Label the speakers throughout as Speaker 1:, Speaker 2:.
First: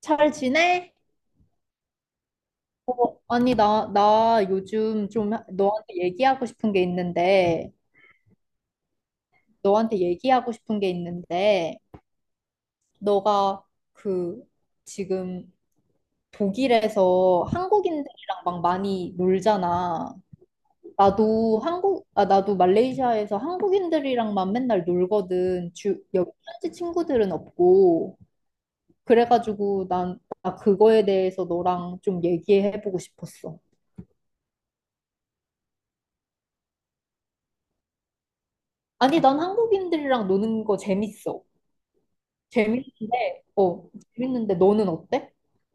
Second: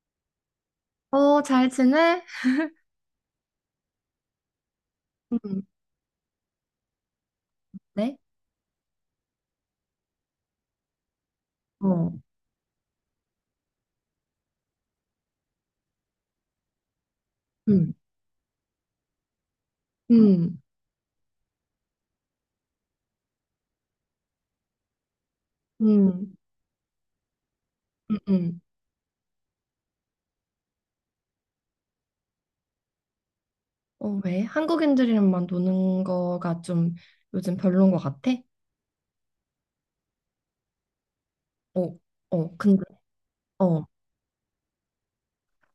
Speaker 1: 잘 지내?
Speaker 2: 어, 잘 지내?
Speaker 1: 어, 아니, 나 요즘 좀
Speaker 2: 음,
Speaker 1: 너한테 얘기하고 싶은 게 있는데,
Speaker 2: 네?
Speaker 1: 너한테 얘기하고 싶은 게 있는데,
Speaker 2: 어.
Speaker 1: 너가 그 지금 독일에서
Speaker 2: 음.
Speaker 1: 한국인들이랑 막 많이 놀잖아.
Speaker 2: 음,
Speaker 1: 나도 한국, 아, 나도 말레이시아에서 한국인들이랑만 맨날 놀거든. 주, 여기
Speaker 2: 음,
Speaker 1: 현지 친구들은
Speaker 2: 음,
Speaker 1: 없고.
Speaker 2: 음.
Speaker 1: 그래가지고 나 그거에 대해서 너랑 좀 얘기해보고 싶었어.
Speaker 2: 어, 왜? 한국인들이랑만 노는 거가 좀 요즘 별론 것 같아?
Speaker 1: 아니, 난 한국인들이랑 노는 거 재밌어.
Speaker 2: 어, 어, 근데,
Speaker 1: 재밌는데, 어,
Speaker 2: 어,
Speaker 1: 재밌는데 너는 어때?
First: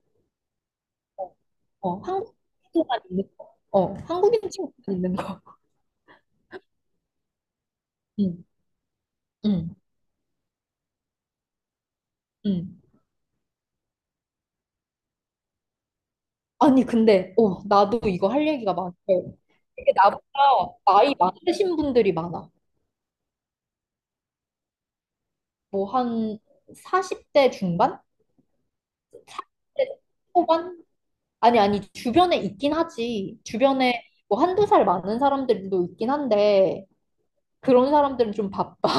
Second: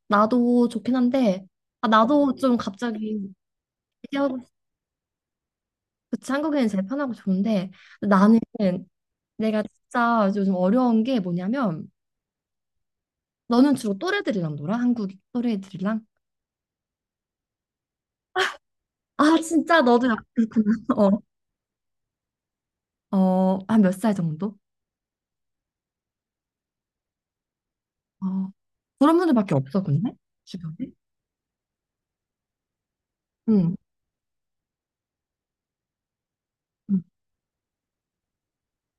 Speaker 2: 나도 좋긴 한데, 아,
Speaker 1: 어,
Speaker 2: 나도
Speaker 1: 한국인
Speaker 2: 좀
Speaker 1: 친구만 있는
Speaker 2: 갑자기,
Speaker 1: 거. 어,
Speaker 2: 얘기하고
Speaker 1: 한국인
Speaker 2: 싶-
Speaker 1: 친구만 있는 거.
Speaker 2: 그치, 한국인은 제일 편하고 좋은데, 나는
Speaker 1: 응,
Speaker 2: 내가
Speaker 1: 응,
Speaker 2: 진짜 요즘 어려운 게 뭐냐면,
Speaker 1: 응.
Speaker 2: 너는 주로 또래들이랑 놀아? 한국 또래들이랑?
Speaker 1: 아니, 근데, 어, 나도 이거 할 얘기가 많아요.
Speaker 2: 아, 진짜
Speaker 1: 이게
Speaker 2: 너도
Speaker 1: 나보다
Speaker 2: 약간,
Speaker 1: 나이
Speaker 2: 어,
Speaker 1: 많으신 분들이 많아.
Speaker 2: 어, 한 몇 살 정도?
Speaker 1: 뭐, 한 40대 중반?
Speaker 2: 어. 그런 분들밖에 없어,
Speaker 1: 40대
Speaker 2: 근데? 주변에?
Speaker 1: 초반? 아니, 아니, 주변에 있긴 하지.
Speaker 2: 응.
Speaker 1: 주변에 뭐 한두 살 많은 사람들도 있긴 한데,
Speaker 2: 응.
Speaker 1: 그런 사람들은 좀 바빠.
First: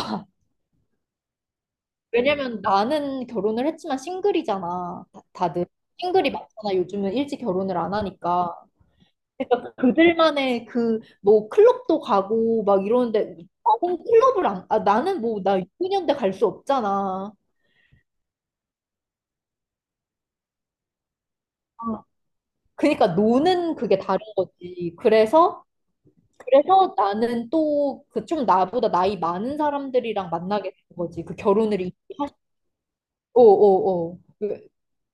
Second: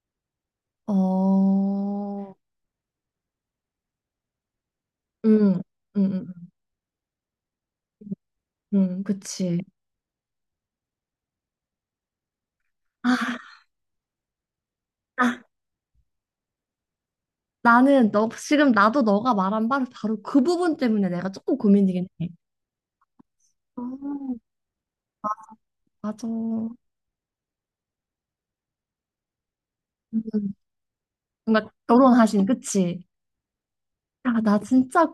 Speaker 2: 어,
Speaker 1: 왜냐면 나는 결혼을 했지만 싱글이잖아.
Speaker 2: 응,
Speaker 1: 다들
Speaker 2: 응, 응,
Speaker 1: 싱글이 많잖아. 요즘은 일찍 결혼을 안
Speaker 2: 응,
Speaker 1: 하니까.
Speaker 2: 응, 그치.
Speaker 1: 그러니까 그들만의 그 뭐 클럽도 가고 막
Speaker 2: 아,
Speaker 1: 이러는데 나는 클럽을 안, 아, 나는 뭐
Speaker 2: 아,
Speaker 1: 나 6년대 갈 수 없잖아.
Speaker 2: 나는 너, 지금 나도 너가 말한 바로, 바로 그 부분 때문에 내가 조금
Speaker 1: 아,
Speaker 2: 고민이긴 해.
Speaker 1: 그러니까 노는
Speaker 2: 어,
Speaker 1: 그게 다른 거지. 그래서
Speaker 2: 맞아.
Speaker 1: 그래서 나는 또 그 좀 나보다 나이 많은 사람들이랑 만나게 된 거지.
Speaker 2: 뭔가 결혼하신, 그치?
Speaker 1: 어, 어, 어.
Speaker 2: 야, 나
Speaker 1: 그-
Speaker 2: 진짜,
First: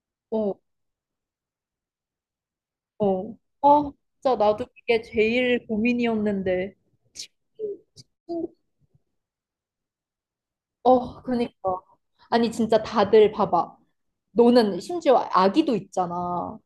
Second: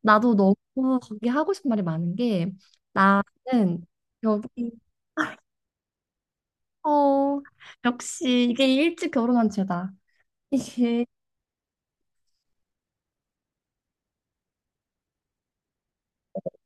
Speaker 2: 나도 너무
Speaker 1: 어.
Speaker 2: 거기 하고 싶은 말이 많은 게,
Speaker 1: 어.
Speaker 2: 나는
Speaker 1: 아, 진짜 나도
Speaker 2: 여기,
Speaker 1: 이게 제일 고민이었는데.
Speaker 2: 어, 역시 이게 일찍 결혼한 죄다. 이게,
Speaker 1: 어, 그니까. 아니, 진짜 다들 봐봐. 너는 심지어 아기도 있잖아.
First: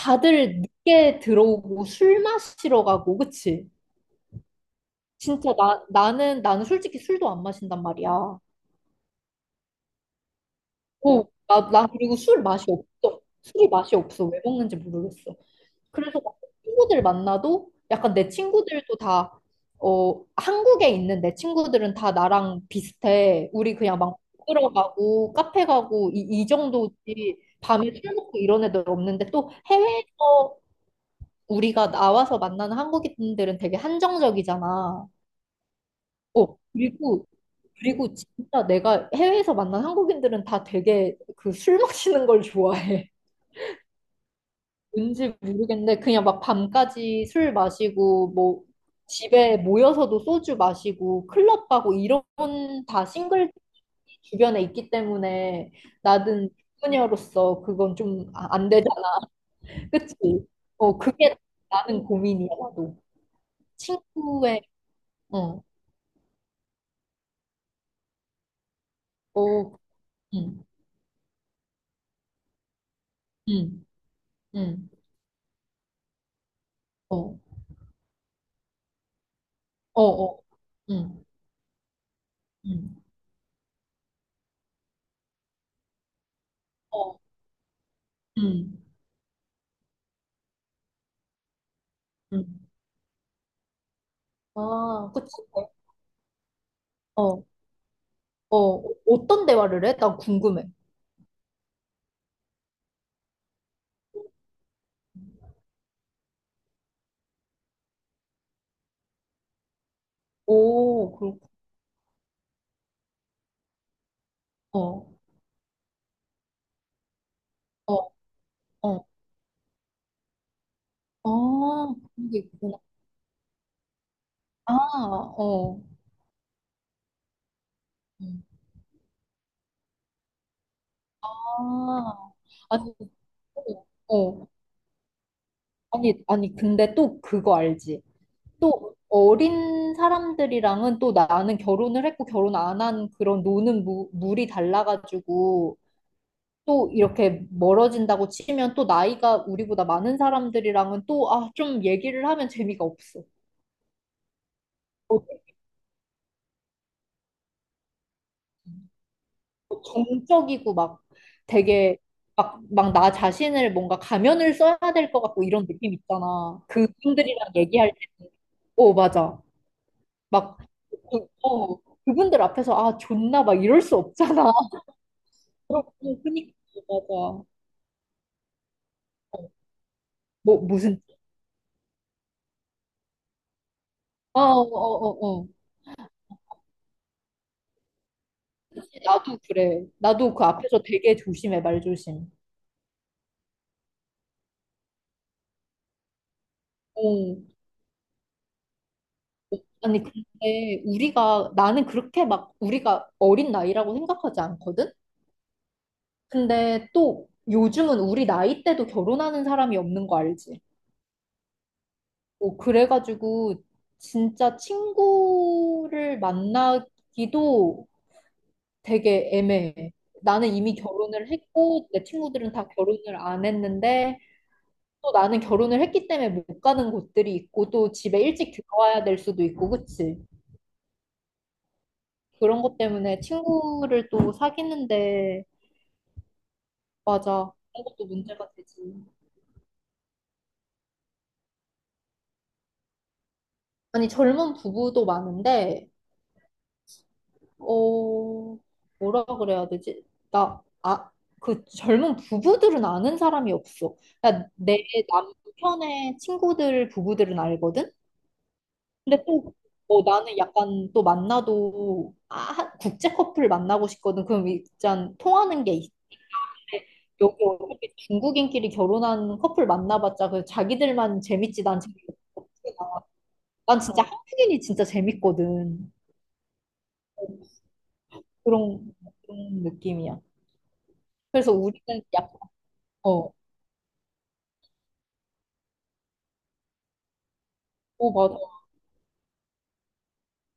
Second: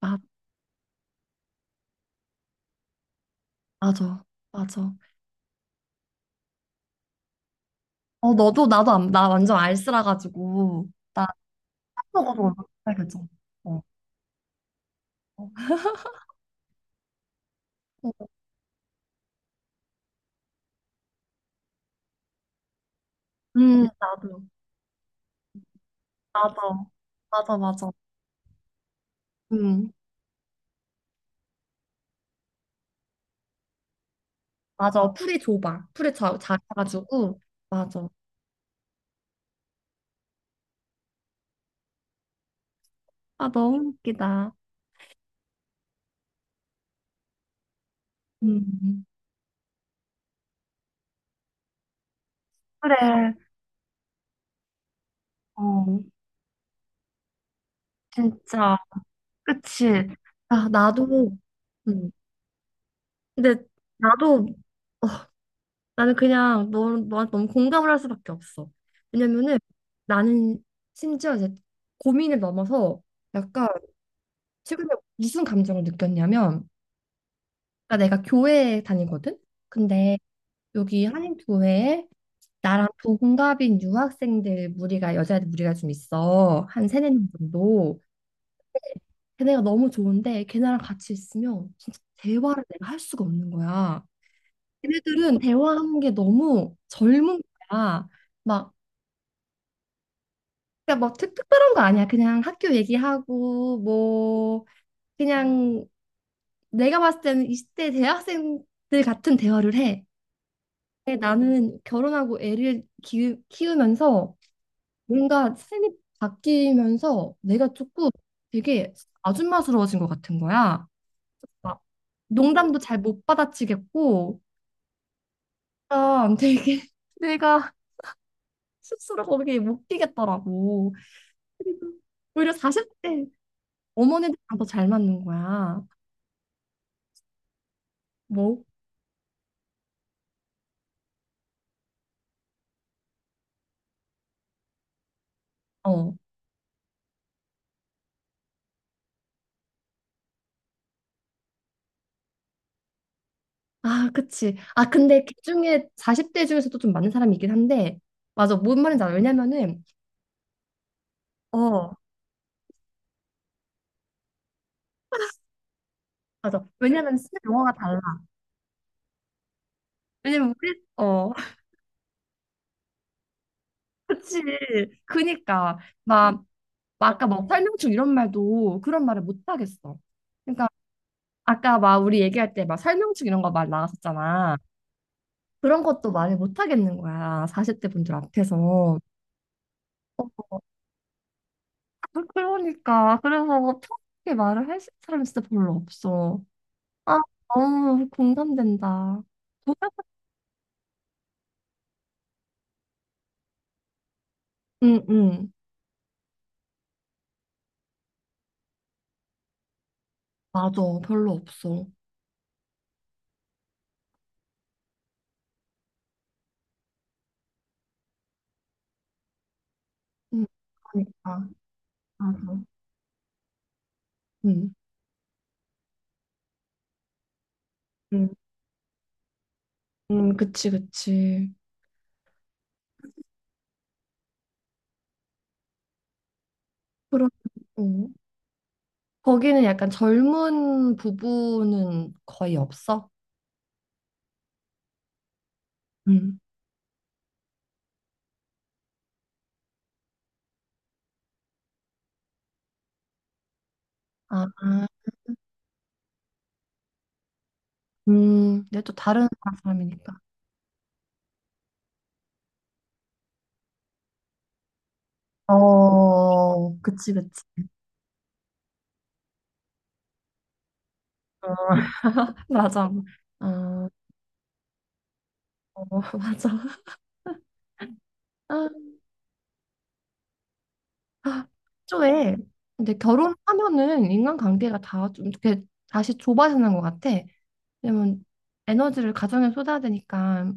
Speaker 2: 맞,
Speaker 1: 늦게 들어오고 술 마시러 가고, 그치?
Speaker 2: 맞아, 맞아.
Speaker 1: 진짜 나는 솔직히 술도 안 마신단 말이야.
Speaker 2: 어,
Speaker 1: 어,
Speaker 2: 너도, 나도, 안, 나 완전 알쓰라 가지고, 나
Speaker 1: 나 그리고
Speaker 2: 먹어도
Speaker 1: 술
Speaker 2: 얼굴
Speaker 1: 맛이
Speaker 2: 빨개져.
Speaker 1: 없어. 술이
Speaker 2: 어.
Speaker 1: 맛이 없어. 왜 먹는지 모르겠어.
Speaker 2: 어.
Speaker 1: 그래서 막 친구들 만나도 약간 내 친구들도 다, 어, 한국에 있는 내 친구들은 다 나랑 비슷해. 우리 그냥 막
Speaker 2: 나도,
Speaker 1: 들어가고 카페 가고 이
Speaker 2: 맞아.
Speaker 1: 정도지.
Speaker 2: 맞아, 맞아.
Speaker 1: 밤에 술 먹고 이런 애들 없는데 또
Speaker 2: 음,
Speaker 1: 해외에서 우리가 나와서 만나는 한국인들은 되게 한정적이잖아.
Speaker 2: 맞아. 풀이 좁아. 풀이 자,
Speaker 1: 어, 그리고
Speaker 2: 작아가지고, 맞아.
Speaker 1: 그리고 진짜 내가 해외에서 만난 한국인들은 다 되게 그 술 마시는 걸 좋아해.
Speaker 2: 아, 너무 웃기다.
Speaker 1: 뭔지 모르겠는데 그냥 막 밤까지 술 마시고 뭐
Speaker 2: 음,
Speaker 1: 집에 모여서도 소주 마시고 클럽 가고 이런 다
Speaker 2: 그래.
Speaker 1: 싱글 주변에 있기 때문에
Speaker 2: 어,
Speaker 1: 나는 소녀로서 그건 좀 아, 안
Speaker 2: 진짜.
Speaker 1: 되잖아.
Speaker 2: 그치.
Speaker 1: 그치?
Speaker 2: 아,
Speaker 1: 어
Speaker 2: 나도,
Speaker 1: 그게 나는
Speaker 2: 음,
Speaker 1: 고민이야 나도.
Speaker 2: 근데, 나도,
Speaker 1: 친구의 어,
Speaker 2: 나는 그냥 너, 너한테 너무 공감을 할 수밖에 없어. 왜냐면은
Speaker 1: 어,
Speaker 2: 나는
Speaker 1: 음,
Speaker 2: 심지어 이제 고민을 넘어서 약간
Speaker 1: 음,
Speaker 2: 최근에
Speaker 1: 음,
Speaker 2: 무슨 감정을 느꼈냐면
Speaker 1: 어,
Speaker 2: 그러니까 내가 교회에 다니거든?
Speaker 1: 어,
Speaker 2: 근데
Speaker 1: 어,
Speaker 2: 여기
Speaker 1: 음,
Speaker 2: 한인교회에 나랑
Speaker 1: 음,
Speaker 2: 동갑인 유학생들 무리가 여자애들 무리가 좀 있어. 한 세네
Speaker 1: 어,
Speaker 2: 명 정도.
Speaker 1: 음,
Speaker 2: 걔네가 너무 좋은데 걔네랑 같이 있으면 진짜 대화를
Speaker 1: 음.
Speaker 2: 내가 할 수가 없는 거야.
Speaker 1: 아, 그치?
Speaker 2: 걔네들은
Speaker 1: 어,
Speaker 2: 대화하는 게 너무 젊은
Speaker 1: 어,
Speaker 2: 거야. 막
Speaker 1: 어, 어떤 대화를 해? 난 궁금해.
Speaker 2: 그러니까 특별한 거 아니야. 그냥 학교 얘기하고 뭐 그냥 내가 봤을 때는 20대 대학생들 같은 대화를 해.
Speaker 1: 오,
Speaker 2: 근데
Speaker 1: 그렇고.
Speaker 2: 나는 결혼하고 애를 키우면서
Speaker 1: 어,
Speaker 2: 뭔가 삶이 바뀌면서 내가 조금
Speaker 1: 어,
Speaker 2: 되게
Speaker 1: 어.
Speaker 2: 아줌마스러워진 것 같은 거야.
Speaker 1: 아,
Speaker 2: 막
Speaker 1: 그런 게 있구나.
Speaker 2: 농담도 잘 못 받아치겠고
Speaker 1: 아, 어.
Speaker 2: 아, 되게 내가
Speaker 1: 음.
Speaker 2: 스스로 거기에 못 끼겠더라고. 그리고
Speaker 1: 아,
Speaker 2: 오히려
Speaker 1: 아니,
Speaker 2: 40대
Speaker 1: 어. 어.
Speaker 2: 어머니들이랑 더 잘 맞는 거야.
Speaker 1: 아니, 아니, 근데 또 그거 알지?
Speaker 2: 뭐?
Speaker 1: 또 어린 사람들이랑은 또 나는 결혼을 했고 결혼 안 한 그런 노는 물이 달라가지고
Speaker 2: 어.
Speaker 1: 또 이렇게 멀어진다고 치면 또 나이가 우리보다 많은 사람들이랑은 또, 아, 좀 얘기를 하면 재미가 없어.
Speaker 2: 아, 그치. 아,
Speaker 1: 어,
Speaker 2: 근데 그 중에 40대 중에서도 좀 많은 사람이 있긴 한데, 맞아. 뭔 말인지 알아. 왜냐면은,
Speaker 1: 정적이고 막
Speaker 2: 어,
Speaker 1: 되게 막 나 자신을 뭔가 가면을 써야 될 것 같고 이런 느낌 있잖아.
Speaker 2: 맞아. 왜냐면 쓰는
Speaker 1: 그분들이랑
Speaker 2: 용어가
Speaker 1: 얘기할
Speaker 2: 달라.
Speaker 1: 때. 어, 맞아.
Speaker 2: 왜냐면
Speaker 1: 막,
Speaker 2: 우리,
Speaker 1: 그-
Speaker 2: 어,
Speaker 1: 어, 그분들 앞에서 아, 존나 막 이럴 수
Speaker 2: 그치.
Speaker 1: 없잖아.
Speaker 2: 그니까. 막,
Speaker 1: 그러니까,
Speaker 2: 막 아까
Speaker 1: 맞아.
Speaker 2: 뭐 설명충 이런 말도 그런 말을 못 하겠어.
Speaker 1: 뭐,
Speaker 2: 그러니까
Speaker 1: 무슨,
Speaker 2: 아까 막 우리 얘기할 때 막 설명충 이런 거 말
Speaker 1: 아, 어,
Speaker 2: 나왔었잖아.
Speaker 1: 어, 어, 어.
Speaker 2: 그런 것도 말을 못 하겠는 거야. 40대 분들 앞에서.
Speaker 1: 나도 그래. 나도
Speaker 2: 어,
Speaker 1: 그 앞에서 되게 조심해,
Speaker 2: 그-
Speaker 1: 말조심.
Speaker 2: 그러니까. 그래서 편하게 말을 할 사람이 진짜 별로 없어. 아,
Speaker 1: 어.
Speaker 2: 너무 공감된다.
Speaker 1: 아니, 근데 우리가, 나는 그렇게 막 우리가 어린 나이라고 생각하지 않거든?
Speaker 2: 응, 응.
Speaker 1: 근데 또 요즘은 우리 나이 때도 결혼하는 사람이 없는 거 알지?
Speaker 2: 맞아. 별로 없어.
Speaker 1: 뭐 그래가지고 진짜 친구를 만나기도 되게 애매해.
Speaker 2: 응,
Speaker 1: 나는 이미 결혼을
Speaker 2: 그러니까.
Speaker 1: 했고 내 친구들은
Speaker 2: 맞아.
Speaker 1: 다 결혼을 안 했는데
Speaker 2: 응,
Speaker 1: 또 나는 결혼을 했기 때문에 못 가는 곳들이 있고 또 집에
Speaker 2: 응,
Speaker 1: 일찍 들어와야 될 수도 있고 그치?
Speaker 2: 응. 그치, 그치.
Speaker 1: 그런 것 때문에 친구를 또 사귀는데
Speaker 2: 그럼,
Speaker 1: 맞아. 그런 것도
Speaker 2: 어.
Speaker 1: 문제가 되지.
Speaker 2: 거기는 약간 젊은 부부는 거의 없어?
Speaker 1: 아니 젊은 부부도 많은데
Speaker 2: 응.
Speaker 1: 어, 뭐라 그래야 되지? 나, 아, 그 젊은 부부들은 아는 사람이 없어.
Speaker 2: 아,
Speaker 1: 그러니까 내
Speaker 2: 아.
Speaker 1: 남편의 친구들 부부들은 알거든?
Speaker 2: 음. 내가 또
Speaker 1: 근데
Speaker 2: 다른
Speaker 1: 또,
Speaker 2: 나라
Speaker 1: 어,
Speaker 2: 사람이니까.
Speaker 1: 나는 약간 또 만나도, 아, 한- 국제 커플 만나고 싶거든. 그럼 일단 통하는 게, 있-
Speaker 2: 어, 그치, 그치.
Speaker 1: 여기 어차피 중국인끼리 결혼한 커플 만나봤자 그 자기들만
Speaker 2: 어,
Speaker 1: 재밌지, 난 재밌거든.
Speaker 2: 맞아.
Speaker 1: 난
Speaker 2: 어,
Speaker 1: 진짜 한국인이 진짜
Speaker 2: 어,
Speaker 1: 재밌거든.
Speaker 2: 맞아. 아,
Speaker 1: 그런, 그런 느낌이야.
Speaker 2: 아,
Speaker 1: 그래서 우리는 약간,
Speaker 2: 애초에 근데
Speaker 1: 어,
Speaker 2: 결혼하면은 인간관계가 다 좀 이렇게 다시 좁아지는 것 같아.
Speaker 1: 어,
Speaker 2: 왜냐면
Speaker 1: 맞아.
Speaker 2: 에너지를 가정에 쏟아야 되니까.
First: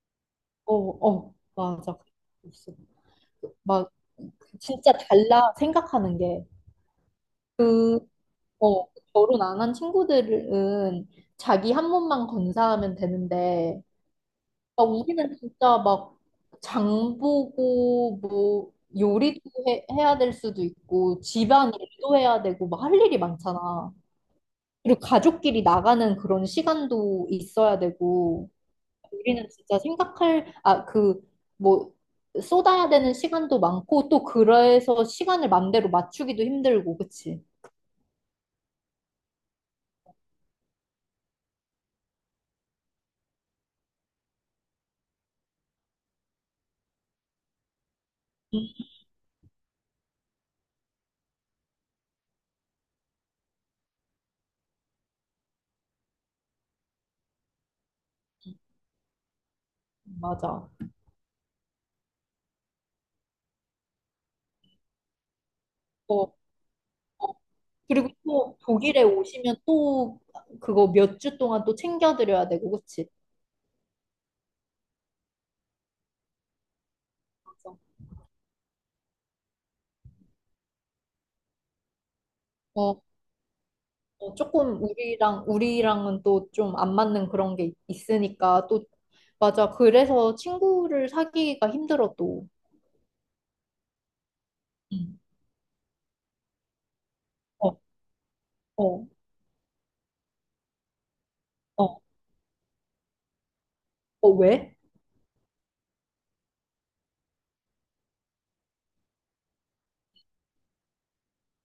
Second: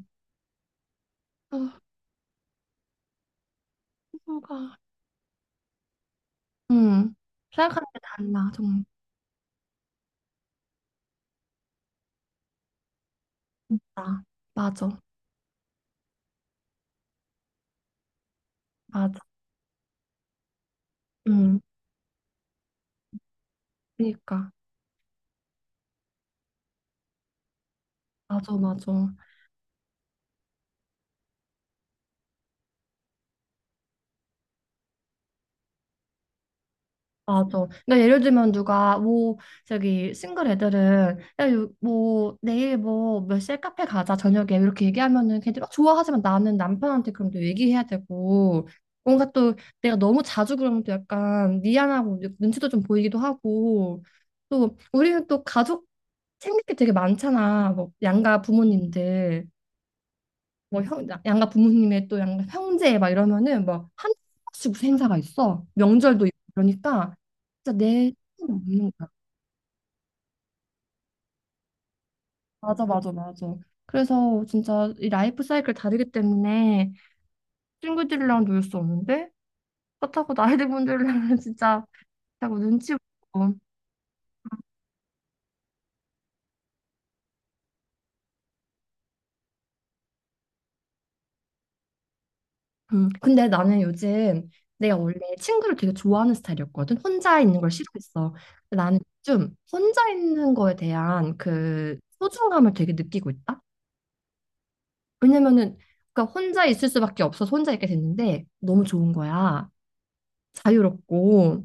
Speaker 1: 어, 어,
Speaker 2: 어,
Speaker 1: 맞아. 있어. 막,
Speaker 2: 뭐가.
Speaker 1: 진짜 달라, 생각하는 게.
Speaker 2: 음, 생각하는 게
Speaker 1: 그,
Speaker 2: 달라, 정말.
Speaker 1: 어, 결혼 안 한 친구들은 자기 한 몸만 건사하면 되는데,
Speaker 2: 진짜.
Speaker 1: 막
Speaker 2: 맞아,
Speaker 1: 우리는 진짜 막, 장 보고, 뭐,
Speaker 2: 맞아.
Speaker 1: 요리도 해야 될 수도 있고,
Speaker 2: 음,
Speaker 1: 집안 일도 해야 되고, 막 할 일이 많잖아.
Speaker 2: 그러니까.
Speaker 1: 그리고 가족끼리 나가는 그런 시간도 있어야 되고,
Speaker 2: 맞아, 맞아.
Speaker 1: 우리는 진짜 생각할, 아, 그, 뭐, 쏟아야 되는 시간도 많고, 또 그래서 시간을 맘대로 맞추기도 힘들고, 그치?
Speaker 2: 맞아. 그러니까 예를 들면 누가 뭐 저기 싱글 애들은 야, 요- 뭐 내일 뭐 몇 시에 카페 가자 저녁에 이렇게 얘기하면은 걔들이 막 좋아하지만 나는 남편한테 그럼 또 얘기해야
Speaker 1: 음,
Speaker 2: 되고 뭔가 또 내가 너무 자주 그러면 또 약간 미안하고 눈치도 좀 보이기도 하고 또 우리는 또 가족 챙길 게 되게 많잖아. 뭐 양가 부모님들.
Speaker 1: 맞아.
Speaker 2: 뭐 형, 양가 부모님의 또 양가 형제 막 이러면은 뭐한 번씩 무슨 행사가 있어. 명절도
Speaker 1: 어,
Speaker 2: 있고 그러니까
Speaker 1: 어.
Speaker 2: 진짜
Speaker 1: 그리고
Speaker 2: 내 시간이
Speaker 1: 또
Speaker 2: 없는
Speaker 1: 독일에
Speaker 2: 거야.
Speaker 1: 오시면 또 그거 몇 주 동안 또 챙겨드려야 되고,
Speaker 2: 맞아,
Speaker 1: 그치?
Speaker 2: 맞아, 맞아. 그래서 진짜 이 라이프 사이클 다르기 때문에
Speaker 1: 맞아.
Speaker 2: 친구들이랑 놀 수 없는데 그렇다고 나이 든 분들이랑은 진짜 자꾸 눈치
Speaker 1: 어,
Speaker 2: 보고.
Speaker 1: 어, 조금 우리랑은 또 좀 안 맞는 그런 게 있- 있으니까, 또, 맞아. 그래서 친구를 사귀기가 힘들어, 또.
Speaker 2: 음. 근데 나는 요즘 내가
Speaker 1: 음.
Speaker 2: 원래 친구를 되게 좋아하는 스타일이었거든. 혼자 있는 걸
Speaker 1: 어,
Speaker 2: 싫어했어. 근데 나는
Speaker 1: 어,
Speaker 2: 좀 혼자 있는 거에 대한 그
Speaker 1: 어,
Speaker 2: 소중함을 되게 느끼고 있다.
Speaker 1: 어, 왜?
Speaker 2: 왜냐면은 그러니까 혼자 있을 수밖에 없어서 혼자 있게 됐는데 너무 좋은 거야. 자유롭고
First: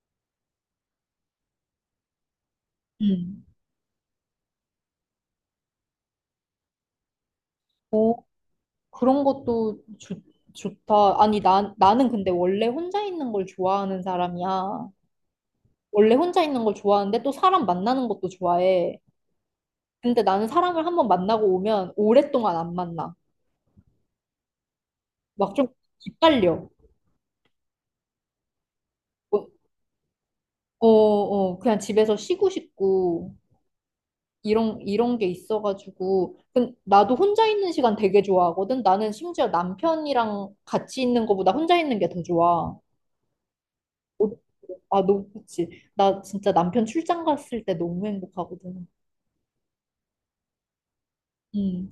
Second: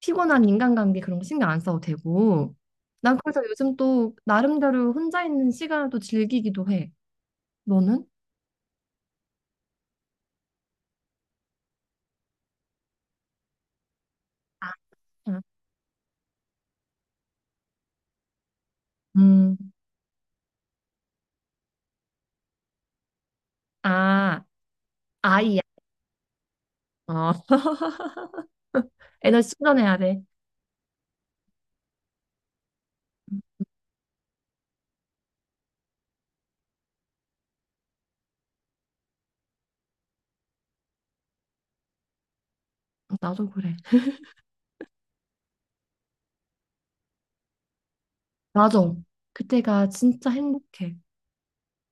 Speaker 2: 피곤한 인간관계 그런 거 신경 안 써도 되고. 난 그래서
Speaker 1: 음.
Speaker 2: 요즘 또 나름대로 혼자 있는 시간을 또 즐기기도 해. 너는?
Speaker 1: 그런 것도 좋 좋다. 아니, 나는 근데 원래 혼자 있는 걸 좋아하는
Speaker 2: 아,
Speaker 1: 사람이야. 원래 혼자 있는 걸 좋아하는데 또 사람 만나는 것도 좋아해.
Speaker 2: 음,
Speaker 1: 근데 나는 사람을 한번 만나고 오면 오랫동안 안 만나.
Speaker 2: 아,
Speaker 1: 막
Speaker 2: 아이야.
Speaker 1: 좀 기빨려.
Speaker 2: 어.
Speaker 1: 어,
Speaker 2: 에너지 충전해야 돼.
Speaker 1: 어, 어, 그냥 집에서 쉬고 싶고, 이런 게 있어가지고. 근 나도 혼자 있는 시간 되게 좋아하거든. 나는 심지어 남편이랑 같이 있는 것보다 혼자 있는 게 더 좋아.
Speaker 2: 나도 그래.
Speaker 1: 아, 너무 좋지 나 진짜 남편 출장 갔을 때 너무 행복하거든.
Speaker 2: 맞아. 그때가 진짜 행복해.
Speaker 1: 음.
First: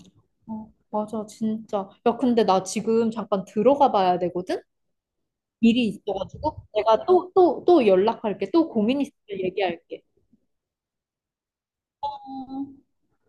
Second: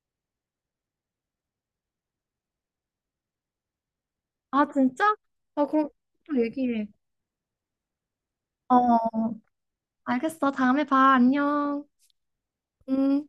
Speaker 1: 어, 맞아, 진짜. 야, 근데 나 지금 잠깐 들어가 봐야 되거든?
Speaker 2: 아, 진짜? 아, 그럼
Speaker 1: 일이
Speaker 2: 또
Speaker 1: 있어가지고.
Speaker 2: 얘기해.
Speaker 1: 내가 또 연락할게. 또 고민 있을
Speaker 2: 어,
Speaker 1: 때 얘기할게.
Speaker 2: 알겠어. 다음에 봐. 안녕.
Speaker 1: 어.
Speaker 2: 음.